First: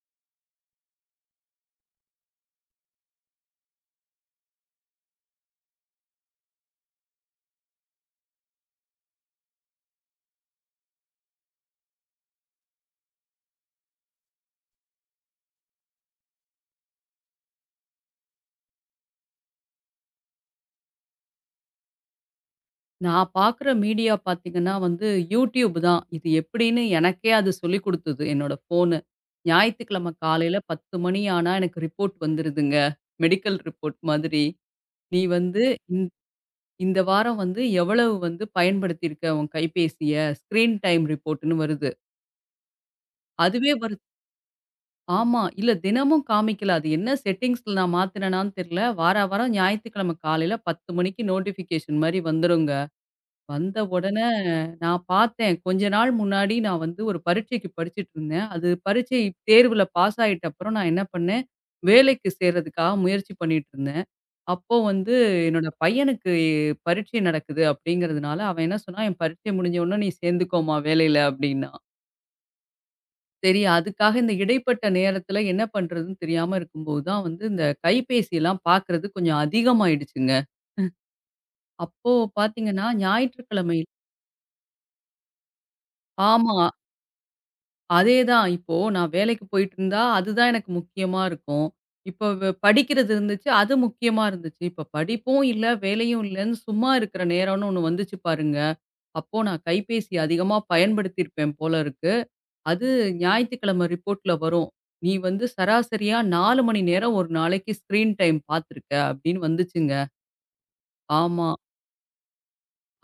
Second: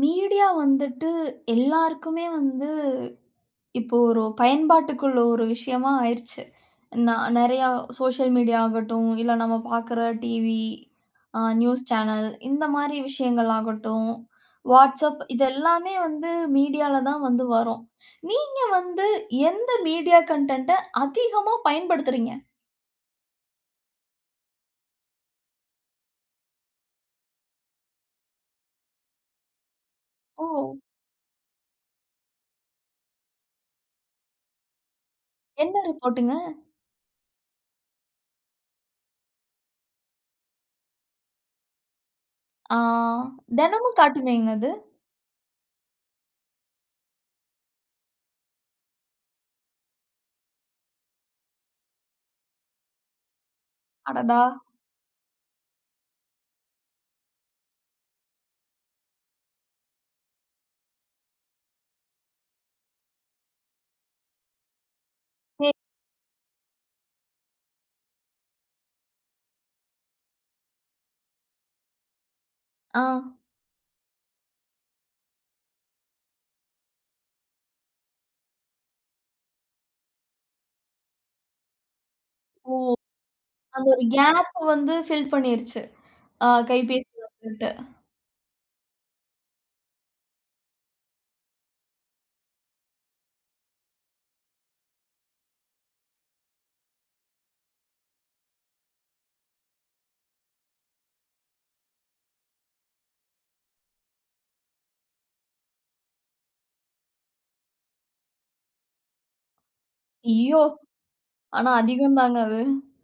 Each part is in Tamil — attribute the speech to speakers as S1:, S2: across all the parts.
S1: மீடியா வந்துட்டு எல்லாருக்குமே வந்து இப்போ ஒரு பயன்பாட்டுக்குள்ள ஒரு விஷயமா ஆயிருச்சு. நான் நெறையா சோஷியல் மீடியா ஆகட்டும், இல்ல நம்ம பார்க்குற டிவி, நியூஸ் சேனல் இந்த மாரி விஷயங்கள் ஆகட்டும், வாட்ஸ்அப் இது எல்லாமே வந்து மீடியால தான் வந்து வரும். நீங்க வந்து எந்த மீடியா கன்டென்ட்ட அதிகமா பயன்படுத்துறீங்க?
S2: நான் பார்க்குற மீடியா பார்த்தீங்கன்னா வந்து யூடியூப் தான். இது எப்படின்னு எனக்கே அது சொல்லிக் குடுத்தது என்னோட ஃபோனு. ஞாயித்துக்கிழமை
S1: ஓ!
S2: காலையில 10 மணி ஆனா எனக்கு ரிப்போர்ட் வந்துருதுங்க. மெடிக்கல் ரிப்போர்ட் மாதிரி. "நீ வந்து
S1: என்ன
S2: இந்
S1: ரிப்போர்ட்டுங்க?
S2: இந்த வாரம் வந்து எவ்வளவு வந்து பயன்படுத்தியிருக்க உன் கைபேசிய?" ஸ்க்ரீன் டைம் ரிப்போர்ட்ன்னு வருது.
S1: ஆ,
S2: அதுவே
S1: தினமும்
S2: வருது.
S1: காட்டுமேங்க அது?
S2: ஆமா. இல்ல தினமும் காமிக்கல. அது என்ன செட்டிங்ஸ்ல நான் மாத்துனேனான்னு தெரியல. வாரா வாரம் ஞாயித்துக்கிழமை காலையில 10 மணிக்கு நோட்டிஃபிகேஷன் மாரி வந்துருங்க. வந்த உடனே
S1: அடடா!
S2: நான் பார்த்தேன். கொஞ்ச நாள் முன்னாடி நான் வந்து ஒரு பரீட்சைக்கு படிச்சுட்டு இருந்தேன். அது பரீட்சை தேர்வுல பாஸ் ஆயிட்ட அப்புறம் நான் என்ன பண்ணேன், வேலைக்கு சேர்றதுக்காக முயற்சி பண்ணிட்டு இருந்தேன். அப்போ வந்து என்னோட
S1: சரி.
S2: பையனுக்கு பரீட்சை நடக்குது அப்படிங்கிறதுனால, அவன் என்ன சொன்னான், "என் பரீட்சை முடிஞ்ச உடனே நீ சேர்ந்துக்கோமா வேலையில" அப்படின்னான்.
S1: ஆ,
S2: சரி அதுக்காக இந்த இடைப்பட்ட நேரத்துல என்ன பண்றதுன்னு தெரியாம இருக்கும்போது தான் வந்து இந்த கைபேசியெல்லாம் பார்க்கறது கொஞ்சம் அதிகமாயிடுச்சுங்க. அப்போ பார்த்தீங்கன்னா ஞாயிற்றுக்கிழமை
S1: அந்த ஒரு கேப் வந்து ஃபில் பண்ணிருச்சு. ஆ,
S2: ஆமா.
S1: கைபேசி வந்துட்டு.
S2: அதேதான். இப்போ நான் வேலைக்கு போயிட்டுருந்தா, அதுதான் எனக்கு முக்கியமா இருக்கும். இப்போ படிக்கிறது இருந்துச்சு, அது முக்கியமா இருந்துச்சு. இப்போ படிப்பும் இல்ல, வேலையும் இல்லன்னு சும்மா இருக்கிற நேரம்னு ஒண்ணு வந்துச்சு பாருங்க. அப்போ நான் கைபேசி அதிகமா பயன்படுத்தியிருப்பேன் போல இருக்கு. அது ஞாயித்துக்கிழமை ரிப்போர்ட்ல வரும். "நீ வந்து சராசரியா 4 மணி நேரம் ஒரு நாளைக்கு ஸ்க்ரீன் டைம் பார்த்துருக்க" அப்படின்னு வந்துச்சுங்க.
S1: ஐயோ!
S2: ஆமா,
S1: ஆனா அதிகம் தாங்க அது.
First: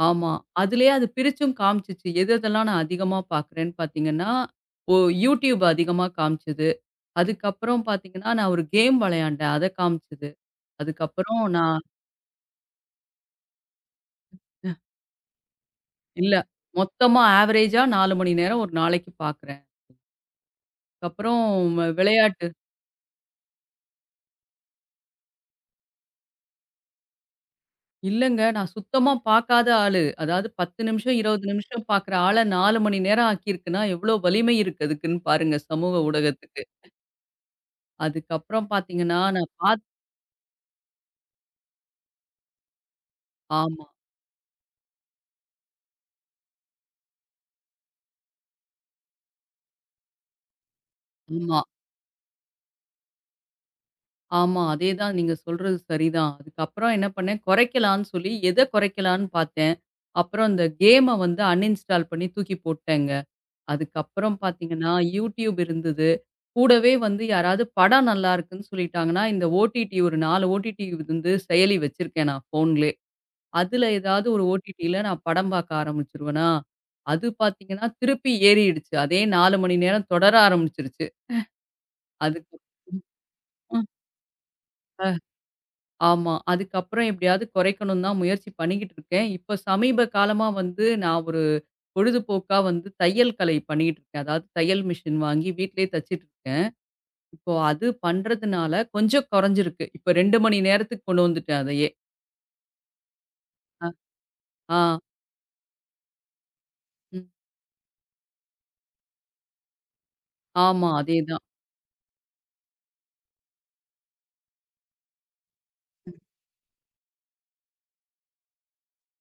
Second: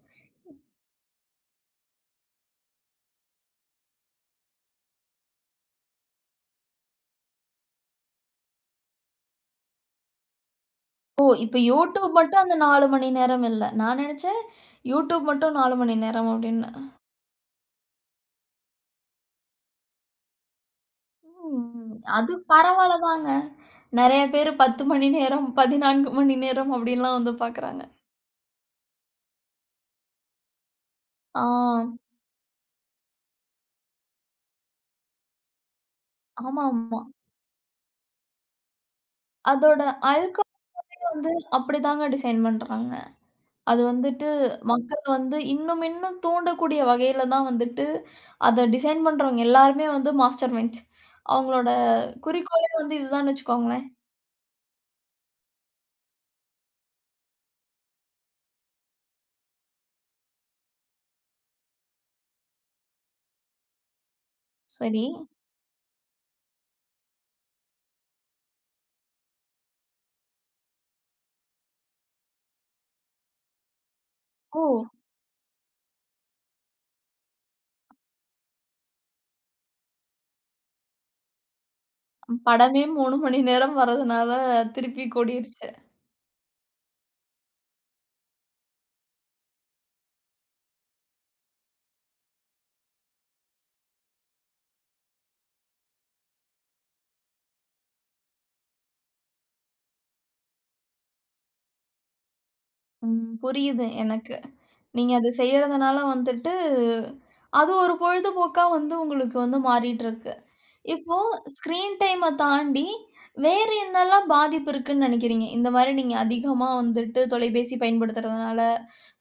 S2: ஆமா. அதிலயே அது பிரிச்சும் காமிச்சுச்சு. எது எதெல்லாம் நான் அதிகமா பார்க்குறேன்னு பார்த்தீங்கன்னா, ஓ! YouTube அதிகமா காமிச்சது. அதுக்கப்புறம் பார்த்தீங்கன்னா, நான் ஒரு கேம் விளையாண்டேன். அத காமிச்சது.
S1: ஓ!
S2: அதுக்கப்புறம்
S1: இப்ப
S2: நான்
S1: YouTube மட்டும் அந்த 4 மணி நேரம் இல்ல. நான் நெனச்சேன் YouTube மட்டும் 4 மணி நேரம்
S2: இல்ல.
S1: அப்டின்னு.
S2: மொத்தமா ஆவரேஜா 4 மணி நேரம் ஒரு நாளைக்கு பார்க்குறேன். அதுக்கப்புறம்
S1: ம். அது
S2: விளையாட்டு
S1: பரவால்ல தாங்க. நெறைய பேரு 10 மணி நேரம், 14 மணி நேரம் அப்டின்லாம் வந்து பாக்குறாங்க.
S2: இல்லங்க. நான் சுத்தமா பார்க்காத ஆளு. அதாவது 10 நிமிஷம், 20
S1: ஆ.
S2: நிமிஷம் பார்க்குற ஆள 4 மணி நேரம் ஆக்கியிருக்குன்னா, எவ்வளோ வலிமை இருக்கு அதுக்குன்னு பாருங்க சமூக ஊடகத்துக்கு.
S1: ஆமாமா.
S2: அதுக்கப்புறம் பார்த்தீங்கன்னா, நான்
S1: அதோட
S2: பாத்
S1: அல்கோல் வந்து அப்டிதாங்க டிசைன் பண்றாங்க. அது
S2: ஆமா,
S1: வந்துட்டு மக்கள் வந்து இன்னும் இன்னும் தூண்டக்கூடிய வகையில தான் வந்துட்டு அத டிசைன் பண்றவங்க எல்லாருமே வந்து மாஸ்டர் மைண்ட்ஸ்.
S2: ஆமா.
S1: அவங்களோட குறிக்கோளே வந்து இதுதான்னு வச்சுக்கோங்களேன்.
S2: ஆமா. அதேதான் நீங்க சொல்றது சரிதான். அதுக்கப்புறம் என்ன பண்ணேன், குறைக்கலான்னு சொல்லி எத குறைக்கலான்னு பார்த்தேன். அப்புறம் இந்த கேம வந்து அன்இன்ஸ்டால் பண்ணி தூக்கி போட்டேங்க. அதுக்கப்புறம் பார்த்தீங்கன்னா,
S1: சரி.
S2: YouTube இருந்தது. கூடவே வந்து யாராவது படம் நல்லாருக்குன்னு சொல்லிட்டாங்கன்னா, இந்த ஓடிடி ஒரு 4 ஓடிடி வந்து செயலி வச்சிருக்கேன் நான் ஃபோன்லே. அதுல ஏதாவது ஒரு
S1: ஓ!
S2: ஓடிடில நான் படம் பார்க்க ஆரம்பிச்சுருவேனா, அது பார்த்தீங்கன்னா திருப்பி ஏறிடுச்சு. அதே 4 மணி நேரம் தொடர ஆரம்பிச்சுருச்சு. அதுக்கு
S1: படமே 3 மணி நேரம் வரதுனால திருப்பி கூடிருச்சு.
S2: ஆமா. அதுக்கப்புறம் எப்படியாவது குறைக்கணும்னு தான் முயற்சி பண்ணிக்கிட்டு இருக்கேன். இப்ப சமீப காலமா வந்து நான் ஒரு பொழுதுபோக்கா வந்து தையல் கலை பண்ணிக்கிட்டு இருக்கேன். அதாவது தையல் மிஷின் வாங்கி வீட்லயே தச்சுட்டு இருக்கேன். இப்போ அது பண்றதுனால கொஞ்சம் குறைஞ்சிருக்கு. இப்ப 2 மணி நேரத்துக்கு கொண்டு வந்துட்டேன் அதையே.
S1: ம்,
S2: அ
S1: புரியுது எனக்கு.
S2: ஆ.
S1: நீங்க அத செய்யறதுனால வந்துட்டு
S2: ம்.
S1: அது ஒரு பொழுதுபோக்கா வந்து உங்களுக்கு வந்து மாறிட்டு இருக்கு.
S2: ஆமா.
S1: இப்போ
S2: அதேதான்.
S1: ஸ்க்ரீன் டைம தாண்டி, வேற என்னலாம் பாதிப்பு இருக்குன்னு நெனைக்கிறீங்க? இந்த மாரி நீங்க அதிகமா வந்துட்டு தொலைபேசி பயன்படுத்துறதுனால,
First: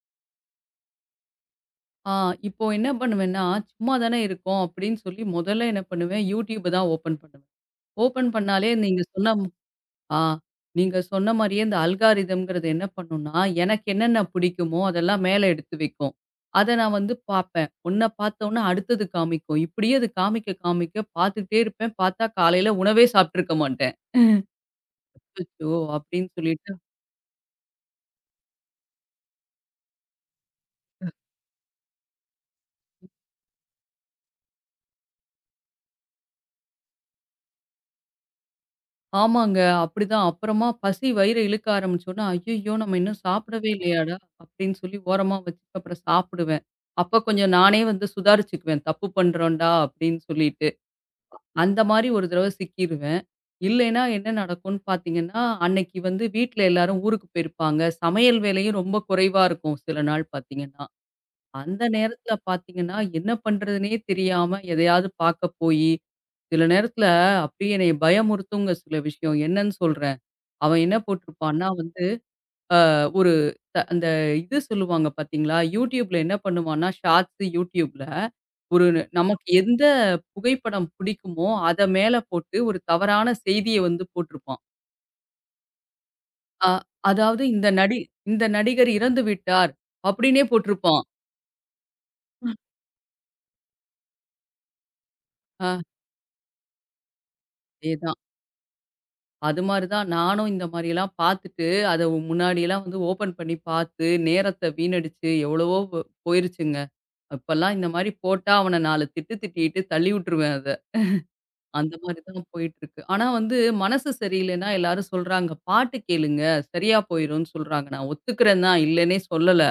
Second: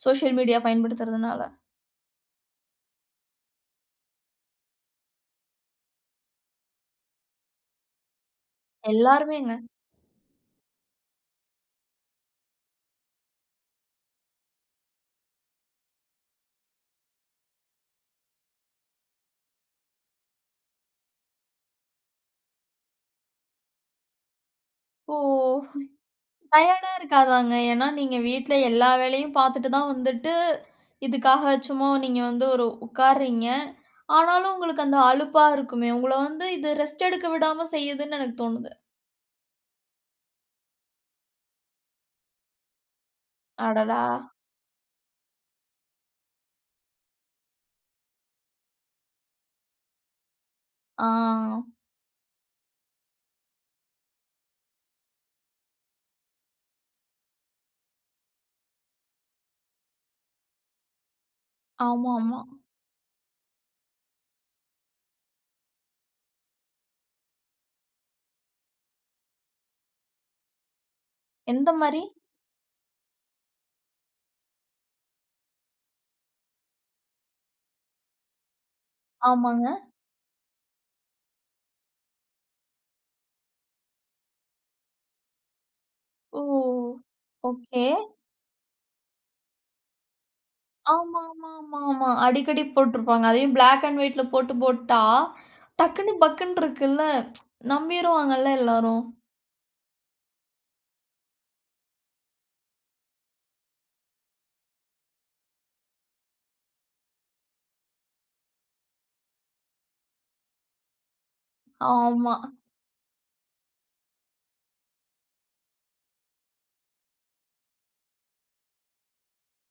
S1: சோஷியல் மீடியா பயன்படுத்துறதுனால.
S2: ஆ இப்போ என்ன பண்ணுவேன்னா, சும்மா தானே இருக்கோம் அப்படின்னு சொல்லி முதல்ல என்ன பண்ணுவேன், YouTube தான் ஓப்பன் பண்ணுவேன். ஓப்பன் பண்ணாலே நீங்க சொன்ன
S1: எல்லாருமேங்க.
S2: ஆ. நீங்க சொன்ன மாரியே இந்த அல்காரிதம்ங்கிறது என்ன பண்ணும்னா, எனக்கு என்னென்ன பிடிக்குமோ அதெல்லாம் மேல எடுத்து வைக்கும். அத நான் வந்து பார்ப்பேன். ஒண்ண பார்த்தோனே அடுத்தது காமிக்கும். இப்படியே அது காமிக்க காமிக்க பார்த்துக்கிட்டே இருப்பேன். பார்த்தா காலையில உணவே சாப்ட்டுருக்க மாட்டேன்.
S1: இப்போ
S2: அச்சச்சோ! அப்படின்னு சொல்லிட்டு
S1: டயர்டா இருக்காதாங்க? ஏன்னா நீங்க வீட்ல எல்லா வேலையும் பார்த்துட்டு தான் வந்துட்டு, இதுக்காக சும்மா நீங்க வந்து ஒரு உட்கார்றீங்க. ஆனாலும் உங்களுக்கு அந்த அலுப்பா இருக்குமே! உங்கள வந்து இது ரெஸ்ட் எடுக்க விடாம செய்யுதுன்னு எனக்கு தோணுது.
S2: ஆமாங்க. அப்படிதான். அப்புறமா பசி வயிற இழுக்க ஆரம்பிச்சோனே, ஐய்யயோ! நம்ம இன்னும் சாப்பிடவே
S1: அடடா!
S2: இல்லையாடா? அப்படின்னு சொல்லி ஓரமா வச்சுட்டு அப்புறம் சாப்பிடுவேன். அப்ப கொஞ்சம் நானே வந்து சுதாரிச்சுக்குவேன். தப்பு பண்றோம்டா அப்படின்னு சொல்லிட்டு.
S1: ஆ.
S2: அந்த மாரி ஒரு தடவ சிக்கிருவேன். இல்லைன்னா என்ன நடக்கும்ன்னு பார்த்தீங்கன்னா, அன்னைக்கு வந்து வீட்ல எல்லாரும் ஊருக்கு போயிருப்பாங்க. சமையல் வேலையும் ரொம்ப குறைவா இருக்கும் சில நாள் பார்த்தீங்கன்னா. அந்த நேரத்துல
S1: ஆமாமா.
S2: பார்த்தீங்கன்னா, என்ன பண்றதுன்னே தெரியாம எதையாவது பார்க்க போயி, சில நேரத்துல அப்படியே என்னைய பயமுறுத்துங்க சில விஷயம். என்னன்னு சொல்றேன். அவன் என்ன போட்டிருப்பான்னா
S1: எந்த மாரி?
S2: வந்து, அ ஒரு த அந்த இது சொல்லுவாங்க பார்த்தீங்களா? YouTubeல என்ன பண்ணுவான்னா, ஷார்ட்ஸ் YouTubeல ஒரு நமக்கு
S1: ஆமாங்க.
S2: எந்த புகைப்படம் பிடிக்குமோ, அத மேல போட்டு ஒரு தவறான செய்திய வந்து போட்டிருப்பான்.
S1: ஓ!
S2: அ அதாவது இந்த
S1: ஓகே.
S2: இந்த நடிகர் இறந்து விட்டார் அப்படின்னே போட்டிருப்பான்.
S1: ஆமா, ஆமா, ஆமா, ஆமா, அடிக்கடி போட்டுருப்பாங்க. அதையும் பிளாக் அண்ட் ஒயிட்ல போட்டு போட்டா,
S2: அ
S1: டக்குன்னு பக்குன்னு இருக்குல்ல.
S2: அதேதான்.
S1: நம்பிருவாங்கல்ல எல்லாரும்.
S2: அது மாரி தான் நானும் இந்த மாரியெல்லாம் பார்த்துட்டு, அத முன்னாடியெல்லாம் வந்து ஓப்பன் பண்ணி பார்த்து, நேரத்த வீணடிச்சு எவ்வளவோ போயிருச்சுங்க. அப்பலாம் இந்த மாரி போட்டா அவன 4 திட்டு திட்டிட்டு தள்ளி விட்டுருவேன் அத. அந்த மாரி
S1: ஆமா.
S2: தான் போயிட்டுருக்கு. ஆனா வந்து மனசு சரியில்லைன்னா எல்லாரும் சொல்றாங்க, "பாட்டு கேளுங்க, சரியா போயிரும்ன்னு" சொல்றாங்க. நான் ஒத்துக்கிறேன் தான், இல்லன்னே சொல்லல.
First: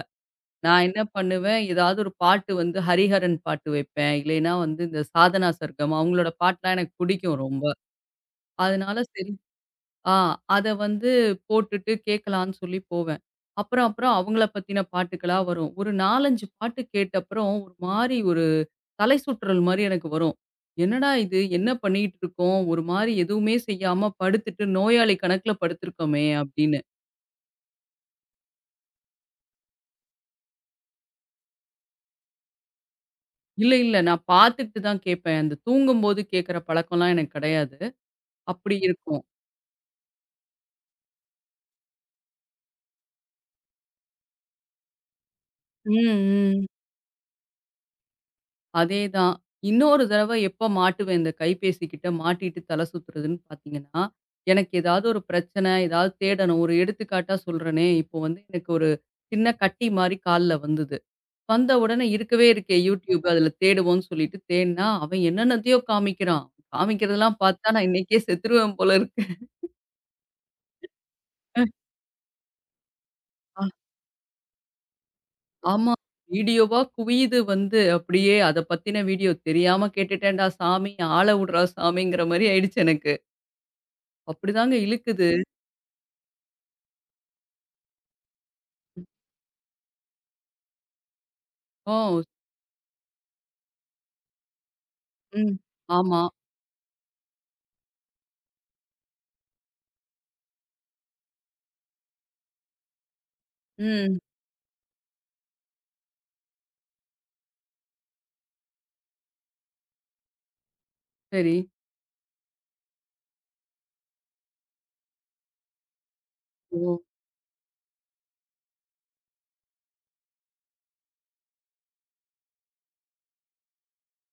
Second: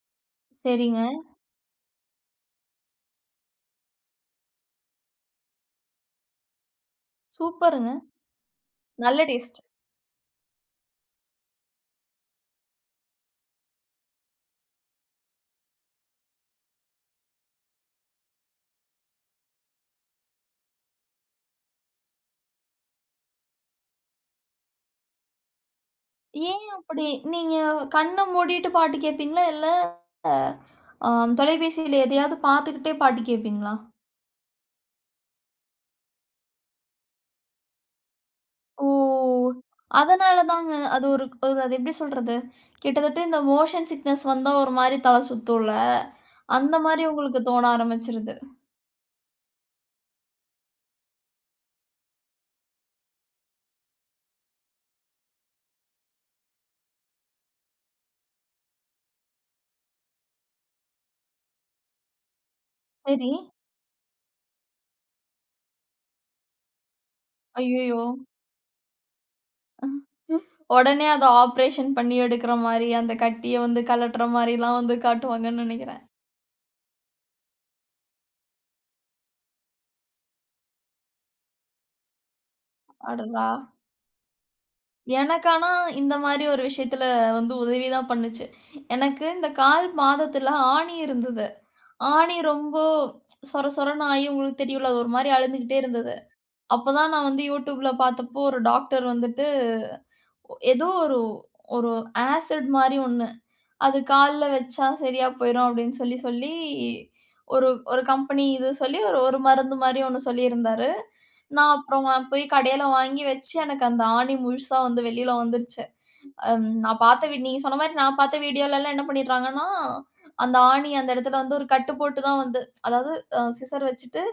S2: நான் என்ன
S1: சரிங்க.
S2: பண்ணுவேன், ஏதாவது ஒரு பாட்டு வந்து ஹரிஹரன் பாட்டு வைப்பேன். இல்லைன்னா வந்து இந்த சாதனா சர்கம் அவங்களோட பாட்டுலாம் எனக்கு பிடிக்கும் ரொம்ப.
S1: சூப்பருங்க.
S2: அதனால
S1: நல்ல
S2: சரி
S1: டேஸ்ட்.
S2: ஆ அத வந்து போட்டுட்டு கேட்கலான்னு சொல்லி போவேன். அப்புறம் அப்புறம் அவங்கள பத்தின பாட்டுக்களா வரும். ஒரு 4, 5 பாட்டு கேட்டப்புறம் ஒரு மாரி ஒரு தலை சுற்றல் மாரி எனக்கு வரும். என்னடா இது? என்ன பண்ணிட்டு இருக்கோம்? ஒரு மாரி எதுவுமே செய்யாம படுத்துட்டு நோயாளி கணக்குல படுத்துருக்கோமே!
S1: ஏன்
S2: அப்படின்னு.
S1: அப்படி? நீங்க கண்ண மூடிட்டு பாட்டு கேட்பீங்களா? இல்ல அ தொலைபேசியில எதையாவது பார்த்துக்கிட்டே பாட்டு
S2: இல்ல,
S1: கேட்பீங்களா?
S2: இல்ல. நான் பார்த்துட்டு தான் கேட்பேன். அந்த தூங்கும்போது கேட்கிற பழக்கம்லாம் எனக்கு கிடையாது. அப்படி இருக்கும்.
S1: ஓ! அதனால தாங்க. அது ஒரு ஒரு அது எப்படி சொல்றது? கிட்டத்தட்ட இந்த மோஷன் சிக்னஸ் வந்தா ஒரு மாரி தல சுத்தும்ல.
S2: ம், ம்.
S1: அந்த மாரி உங்களுக்கு தோண ஆரம்பிச்சுருது.
S2: அதேதான். இன்னொரு தடவ எப்ப மாட்டுவேன் இந்த கைபேசி கிட்ட மாட்டிட்டு தலை சுத்துறதுன்னு பார்த்தீங்கன்னா, எனக்கு ஏதாவது ஒரு பிரச்சனை, ஏதாவது தேடணும். ஒரு எடுத்துக்காட்டா சொல்றேனே, இப்போ வந்து எனக்கு ஒரு சின்ன கட்டி மாரி கால்ல வந்தது. வந்த உடனே இருக்கவே இருக்கே YouTube
S1: சரி.
S2: அதில தேடுவோம்ன்னு சொல்லிட்டு தேடுனா, அவன் என்னென்னத்தையோ காமிக்கிறான். காமிக்கிறதெல்லாம் பார்த்தா நான்
S1: ஐய்யயோ!
S2: இன்னைக்கே செத்துருவேன் போல இருக்கு.
S1: உடனே அத ஆப்ரேஷன் பண்ணி எடுக்கிற மாரி, அந்த கட்டிய
S2: ஆ.
S1: வந்து கழட்டுற மாரிலாம் வந்து காட்டுவாங்கன்னு
S2: ஆமா.
S1: நெனைக்கிறேன்.
S2: வீடியோவா குவியுது வந்து அப்படியே அத பத்தின வீடியோ. தெரியாம கேட்டுட்டேன்டா சாமி, ஆள விடுறா சாமிங்கிற மாரி ஆயிடுச்சு எனக்கு.
S1: அடடா!
S2: அப்படிதாங்க இழுக்குது.
S1: எனக்கு ஆனா இந்த மாரி ஒரு விஷயத்துல வந்து உதவி தான் பண்ணுச்சு. எனக்கு இந்த கால் மாதத்துல ஆணி இருந்தது.
S2: ஓ!
S1: ஆணி ரொம்ப சொர சொரன்னு ஆயி உங்களுக்கு தெரியும்ல, அது ஒரு மாரி
S2: ம்.
S1: அழுந்துகிட்டே இருந்தது.
S2: ஆமா.
S1: அப்பதான் நான் வந்து YouTubeல பார்த்தப்போ ஒரு டாக்டர் வந்துட்டு, ஏதோ ஒரு ஒரு ஆசிட் மாரி ஒண்ணு. அது
S2: ம்.
S1: கால்ல வச்சா சரியா போயிரும் அப்படின்னு சொல்லி சொல்லி, ஒரு ஒரு கம்பெனி இது சொல்லி ஒரு ஒரு மருந்து மாரி ஒண்ணு சொல்லியிருந்தாரு.
S2: சரி.
S1: நான் அப்புறம் போய் கடையில வாங்கி வச்சு, எனக்கு அந்த ஆணி முழுசா வந்து வெளியில வந்துருச்சு. அம்
S2: ஓ!
S1: நான் பார்த்த வீ நீங்க சொன்ன மாரி நான் பார்த்த வீடியோலலாம் என்ன பண்ணிடுறாங்கன்னா, அந்த ஆணி அந்த இடத்துல வந்து ஒரு கட்டு போட்டு தான் வந்து அதாவது சிசர் வச்சுட்டு,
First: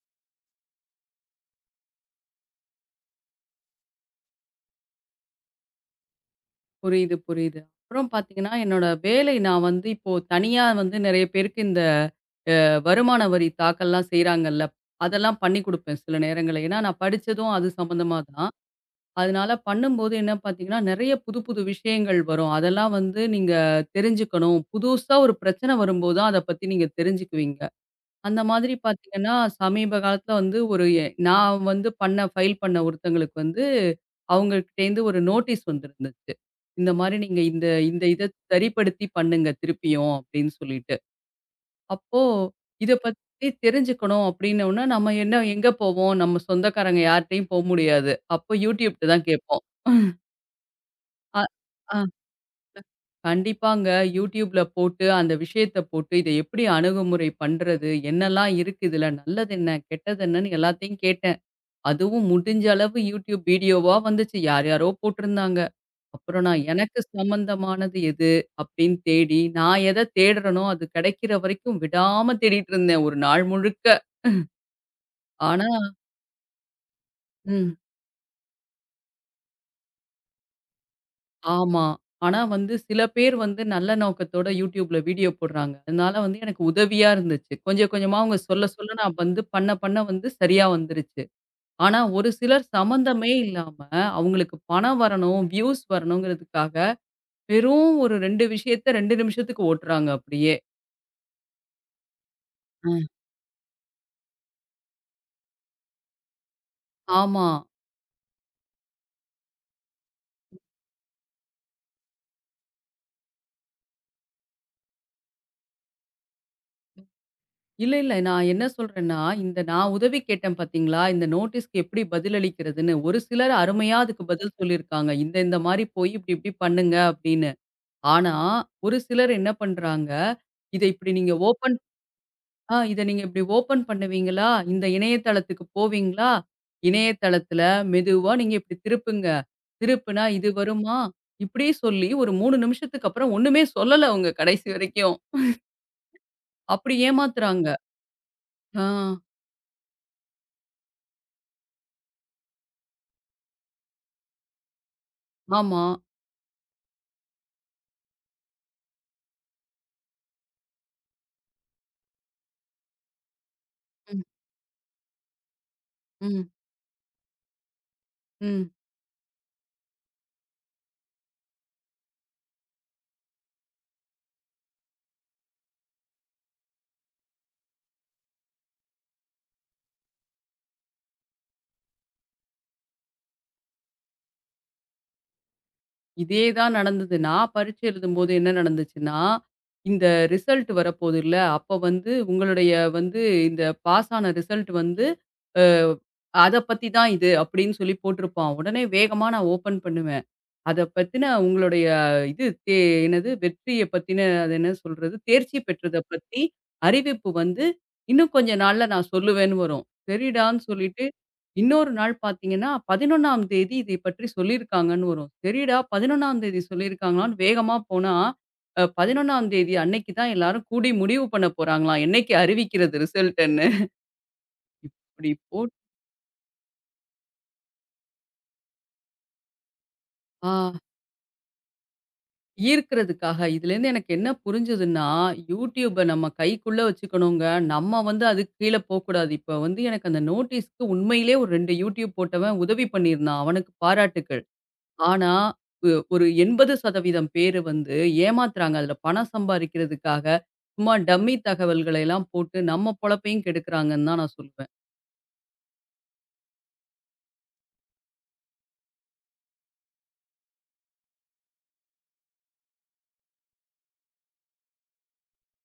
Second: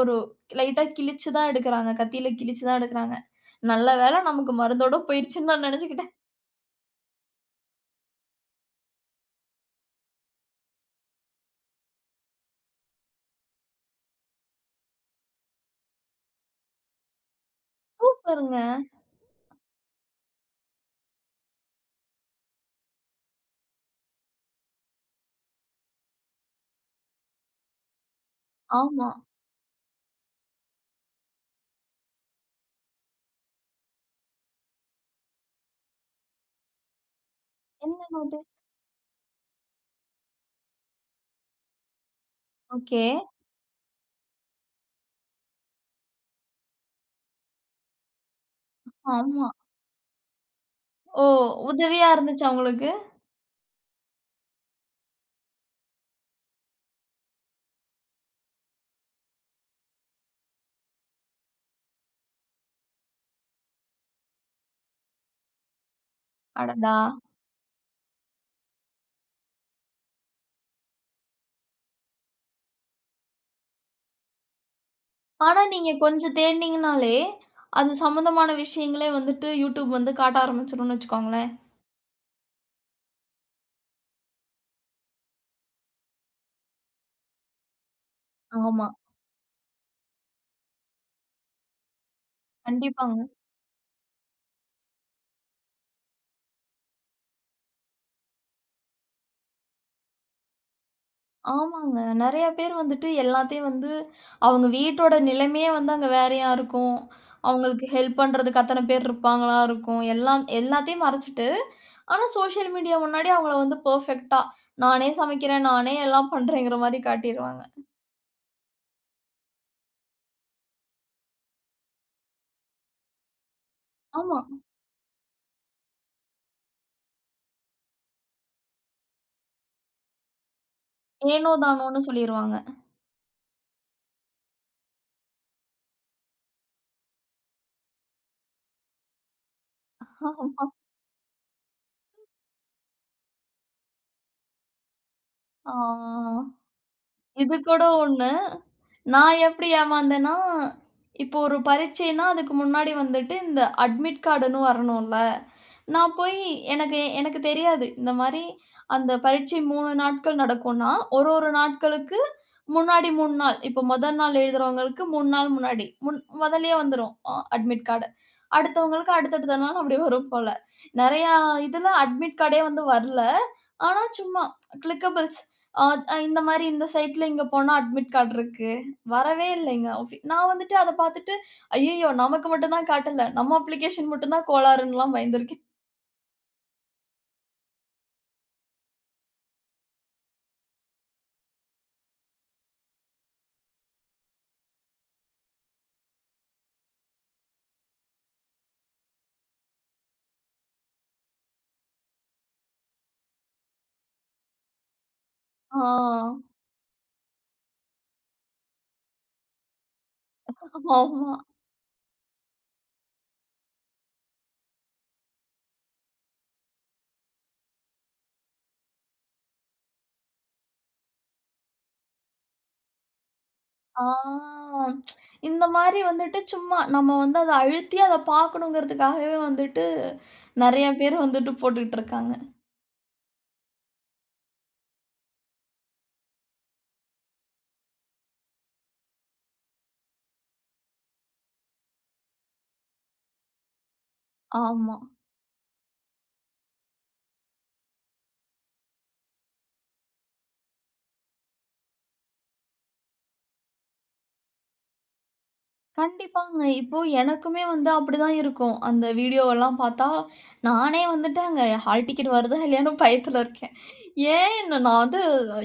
S1: ஒரு லைட்டா கிழிச்சு தான் எடுக்குறாங்க. கத்தியில கிழிச்சு தான் எடுக்குறாங்க. நல்ல வேளை நமக்கு மருந்தோட போயிருச்சுன்னு நான் நெனச்சுக்கிட்டேன்.
S2: புரியுது, புரியுது. அப்புறம் பார்த்தீங்கன்னா, என்னோட வேலை நான் வந்து இப்போ தனியா வந்து நெறைய பேருக்கு இந்த வருமான வரி தாக்கல்லாம் செய்றாங்கல்ல. அதெல்லாம் பண்ணி குடுப்பேன் சில நேரங்கள்ல. ஏன்னா, நான் படிச்சதும் அது சம்மந்தமா தான்.
S1: பாருங்க.
S2: அதனால பண்ணும்போது என்ன பார்த்தீங்கன்னா, நெறைய புது புது விஷயங்கள் வரும். அதெல்லாம் வந்து நீங்க தெரிஞ்சுக்கணும். புதுசா ஒரு பிரச்சனை வரும்போது தான் அத பத்தி நீங்க தெரிஞ்சுக்குவீங்க. அந்த மாதிரி
S1: ஆமா.
S2: பார்த்தீங்கன்னா, சமீப காலத்தில வந்து ஒரு நான் வந்து பண்ண ஃபைல் பண்ண ஒருத்தங்களுக்கு வந்து, அவங்ககிட்டேருந்து ஒரு நோட்டீஸ் வந்திருந்துச்சு. இந்த மாரி நீங்க இந்த
S1: என்ன
S2: இந்த இத
S1: நோட்டீஸ்?
S2: சரிப்படுத்தி பண்ணுங்க திருப்பியும் அப்டின்னு சொல்லிட்டு. அப்போ இத
S1: ஓகே.
S2: பத்தி தெரிஞ்சுக்கணும் அப்டின்னோன, நம்ம என்ன எங்க போவோம்? நம்ம சொந்தக்காரங்க யார்ட்டயும் போ முடியாது. அப்போ YouTubeட்ட தான்
S1: ஆமா.
S2: கேட்போம்.
S1: ஓ!
S2: அ ஆ
S1: உதவியா இருந்துச்சா உங்களுக்கு?
S2: கண்டிப்பாங்க. YouTubeல போட்டு அந்த விஷயத்த போட்டு, இத எப்டி அணுகுமுறை பண்றது? என்னலாம் இருக்கு இதுல? நல்லது என்ன? கெட்டது என்னன்னு எல்லாத்தையும் கேட்டேன். அதுவும் முடிஞ்ச அளவு YouTube வீடியோவா வந்துச்சு. யார் யாரோ போட்டிருந்தாங்க. அப்புறம் நான்
S1: அடடா!
S2: எனக்கு சம்மந்தமானது எது அப்படின்னு தேடி, நான் எத தேடுறேனோ அது கிடைக்கிற வரைக்கும் விடாம தேடிட்டு இருந்தேன் ஒரு நாள் முழுக்க.
S1: ஆனா,
S2: ஆனா
S1: நீங்க கொஞ்சம் தேடுனீங்கனாலே,
S2: ம்.
S1: அது சம்மந்தமான விஷயங்களே வந்துட்டு YouTube வந்து காட்ட ஆரம்பிச்சுரும்னு வச்சுக்கோங்களேன்.
S2: ஆமா. ஆனா வந்து சில பேர் வந்து நல்ல நோக்கத்தோட YouTubeல வீடியோ போடுறாங்க. அதனால வந்து எனக்கு உதவியா இருந்துச்சு. கொஞ்சம் கொஞ்சமா அவங்க சொல்ல
S1: ஆமா.
S2: சொல்ல நான் வந்து பண்ண பண்ண வந்து சரியா வந்துருச்சு. ஆனா ஒரு சிலர்
S1: கண்டிப்பாங்க.
S2: சம்மந்தமே இல்லாம அவங்களுக்கு பணம் வரணும், வியூஸ் வரணுங்கிறதுக்காக வெறும் ஒரு 2 விஷயத்த 2 நிமிஷத்துக்கு ஓட்டுறாங்க அப்படியே.
S1: ஆமாங்க. நெறைய பேர்
S2: ஆ.
S1: வந்துட்டு எல்லாத்தையும் வந்து அவங்க வீட்டோட நிலைமையே வந்து அங்க வேறையா இருக்கும்.
S2: ஆமா.
S1: அவங்களுக்கு ஹெல்ப் பண்றதுக்கு அத்தன பேர் இருப்பாங்களா இருக்கும். எல்லாம் எல்லாத்தையும் மறைச்சுட்டு, ஆனா சோசியல் மீடியா முன்னாடி அவங்கள வந்து பெர்ஃபெக்ட்டா, நானே சமைக்கிறேன், நானே எல்லாம் பண்றேங்கிற மாரி காட்டிருவாங்க.
S2: இல்ல, இல்ல. நான் என்ன சொல்றேன்னா, இந்த நான் உதவி கேட்டேன் பார்த்தீங்களா? இந்த நோட்டீஸ்க்கு எப்படி பதிலளிக்கிறதுன்னு. ஒரு சிலர் அருமையா அதுக்கு
S1: ஆமா.
S2: பதில் சொல்லியிருக்காங்க. இந்த இந்த மாரி போய் இப்படி இப்படி பண்ணுங்க அப்படின்னு. ஆனா, ஒரு சிலர் என்ன பண்றாங்க, இத இப்படி நீங்க
S1: ஏனோ
S2: ஓப்பன்
S1: தானோன்னு சொல்லிருவாங்க.
S2: ஆ இத நீங்க இப்படி ஓப்பன் பண்ணுவீங்களா? இந்த இணையதளத்துக்கு போவீங்களா? இணையதளத்துல மெதுவா நீங்க இப்படி திருப்புங்க. திருப்புனா இது
S1: ஆமா.
S2: வருமா? இப்படி சொல்லி ஒரு 3 நிமிஷத்துக்கு அப்புறம் ஒண்ணுமே சொல்லல அவங்க கடைசி வரைக்கும்.
S1: ஆ.
S2: அப்படி
S1: இது
S2: ஏமாத்துறாங்க.
S1: கூட ஒண்ணு.
S2: ஆ
S1: நான் எப்படி ஏமாந்தேன்னா, இப்போ ஒரு பரீட்சைன்னா, அதுக்கு முன்னாடி வந்துட்டு இந்த அட்மிட் கார்டுன்னு வரணும்ல.
S2: ஆமா.
S1: நான் போய் எனக்கு எனக்கு தெரியாது. இந்த மாரி அந்த பரீட்சை 3 நாட்கள் நடக்கும்னா, ஒரு ஒரு நாட்களுக்கு முன்னாடி 3 நாள். இப்போ முதல்
S2: ம்,
S1: நாள் எழுதுறவங்களுக்கு 3 நாள் முன்னாடி.
S2: ம்,
S1: முதல்லயே வந்துரும் அட்மிட் கார்டு.
S2: ம்.
S1: அடுத்தவங்களுக்கு அடுத்தடுத்த நாள் அப்படி வரும் போல. நெறையா இதுல அட்மிட் கார்டே வந்து வரல. ஆனா சும்மா கிளிக்கபிள்ஸ். இந்த மாரி இந்த சைட்ல இங்க போனா அட்மிட் கார்டு இருக்கு. வரவே இல்லைங்க. நான் வந்துட்டு அத பார்த்துட்டு, ஐயய்யோ! நமக்கு மட்டும் தான் காட்டல. நம்ம அப்ளிகேஷன் மட்டும் தான் கோளாறுன்னுலாம் பயந்துருக்கேன்.
S2: இதே தான் நடந்தது. நான் பரீட்சை எழுதும்போது என்ன நடந்துச்சுன்னா, இந்த ரிசல்ட் வரப்போதுல்ல, அப்ப வந்து உங்களுடைய வந்து இந்த பாஸ் ஆன ரிசல்ட் வந்து அத பத்தி தான் இது அப்படின்னு சொல்லி போட்டிருப்பான். உடனே வேகமா நான் ஓப்பன் பண்ணுவேன். அத பத்தின உங்களுடைய இது தே என்னது வெற்றிய பத்தின அது என்ன சொல்றது? தேர்ச்சி பெற்றத பத்தி
S1: ஆ.
S2: அறிவிப்பு வந்து இன்னும் கொஞ்ச நாள்ல நான் சொல்லுவேன்னு வரும். சரிடான்னு சொல்லிட்டு,
S1: ஆமா.
S2: இன்னொரு நாள் பார்த்தீங்கன்னா, 11ஆம் தேதி இதை பற்றி சொல்லியிருக்காங்கன்னு வரும். சரிடா 11ஆம் தேதி சொல்லியிருக்காங்களான்னு வேகமா போனா, 11ஆம் தேதி அன்னைக்கு தான் எல்லாரும் கூடி முடிவு பண்ண போறாங்களாம். என்னைக்கு அறிவிக்கிறது ரிசல்ட்டுன்னு.
S1: ஆ.
S2: இப்படி
S1: இந்த
S2: போட்
S1: மாரி வந்துட்டு சும்மா நம்ம வந்து அத அழுத்தி அத பார்க்கணுங்கிறதுக்காகவே வந்துட்டு
S2: ஆ.
S1: நெறைய பேர் வந்துட்டு போட்டுட்டு இருக்காங்க.
S2: ஈர்க்கிறதுக்காக. இதுலேருந்து எனக்கு என்ன புரிஞ்சதுன்னா, YouTubeப நம்ம கைக்குள்ள வச்சுக்கணுங்க. நம்ம வந்து அதுக்கு கீழ போக்கூடாது. இப்ப வந்து எனக்கு அந்த நோட்டீஸ்க்கு உண்மையிலே ஒரு 2 YouTube போட்டவன் உதவி பண்ணியிருந்தான். அவனுக்கு பாராட்டுக்கள்.
S1: ஆமா.
S2: ஆனா, ஒ ஒரு 80% பேரு வந்து ஏமாத்துறாங்க. அதுல பணம் சம்பாரிக்கிறதுக்காக, சும்மா டம்மி தகவல்களை எல்லாம் போட்டு நம்ம பொழப்பையும் கெடுக்குறாங்கன்னு தான் நான் சொல்லுவேன்.
S1: கண்டிப்பாங்க. இப்போ எனக்குமே வந்து அப்படிதான் இருக்கும். அந்த வீடியோவெல்லாம் பார்த்தா, நானே வந்துட்டு அங்க ஹால் டிக்கெட் வருதா இல்லையான்னு பயத்துல இருக்கேன். ஏன் இன்னும் நான் வந்து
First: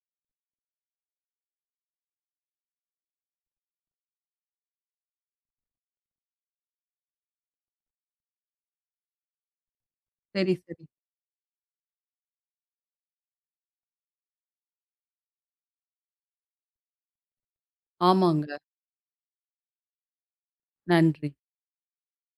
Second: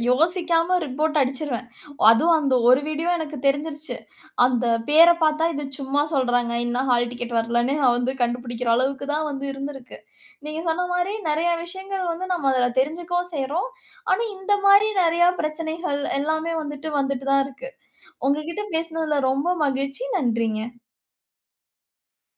S1: யோசிக்காம ரிப்போர்ட் அடிச்சிருவேன். அதுவும் அந்த ஒரு வீடியோ எனக்கு தெரிஞ்சிருச்சு. அந்த பேர பார்த்தா இது சும்மா சொல்றாங்க. இன்னும் ஹால் டிக்கெட் வரலன்னு நான் வந்து கண்டுபிடிக்கிற அளவுக்கு தான் வந்து இருந்திருக்கு.
S2: சரி,
S1: நீங்க
S2: சரி.
S1: சொன்ன மாரி நெறைய விஷயங்கள் வந்து நம்ம அதுல தெரிஞ்சுக்கவும் செய்றோம். ஆனா இந்த மாரி நெறைய பிரச்சனைகள் எல்லாமே வந்துட்டு வந்துட்டு தான் இருக்கு.
S2: ஆமாங்க.
S1: உங்ககிட்ட பேசுனதுல ரொம்ப மகிழ்ச்சி. நன்றிங்க.
S2: நன்றி.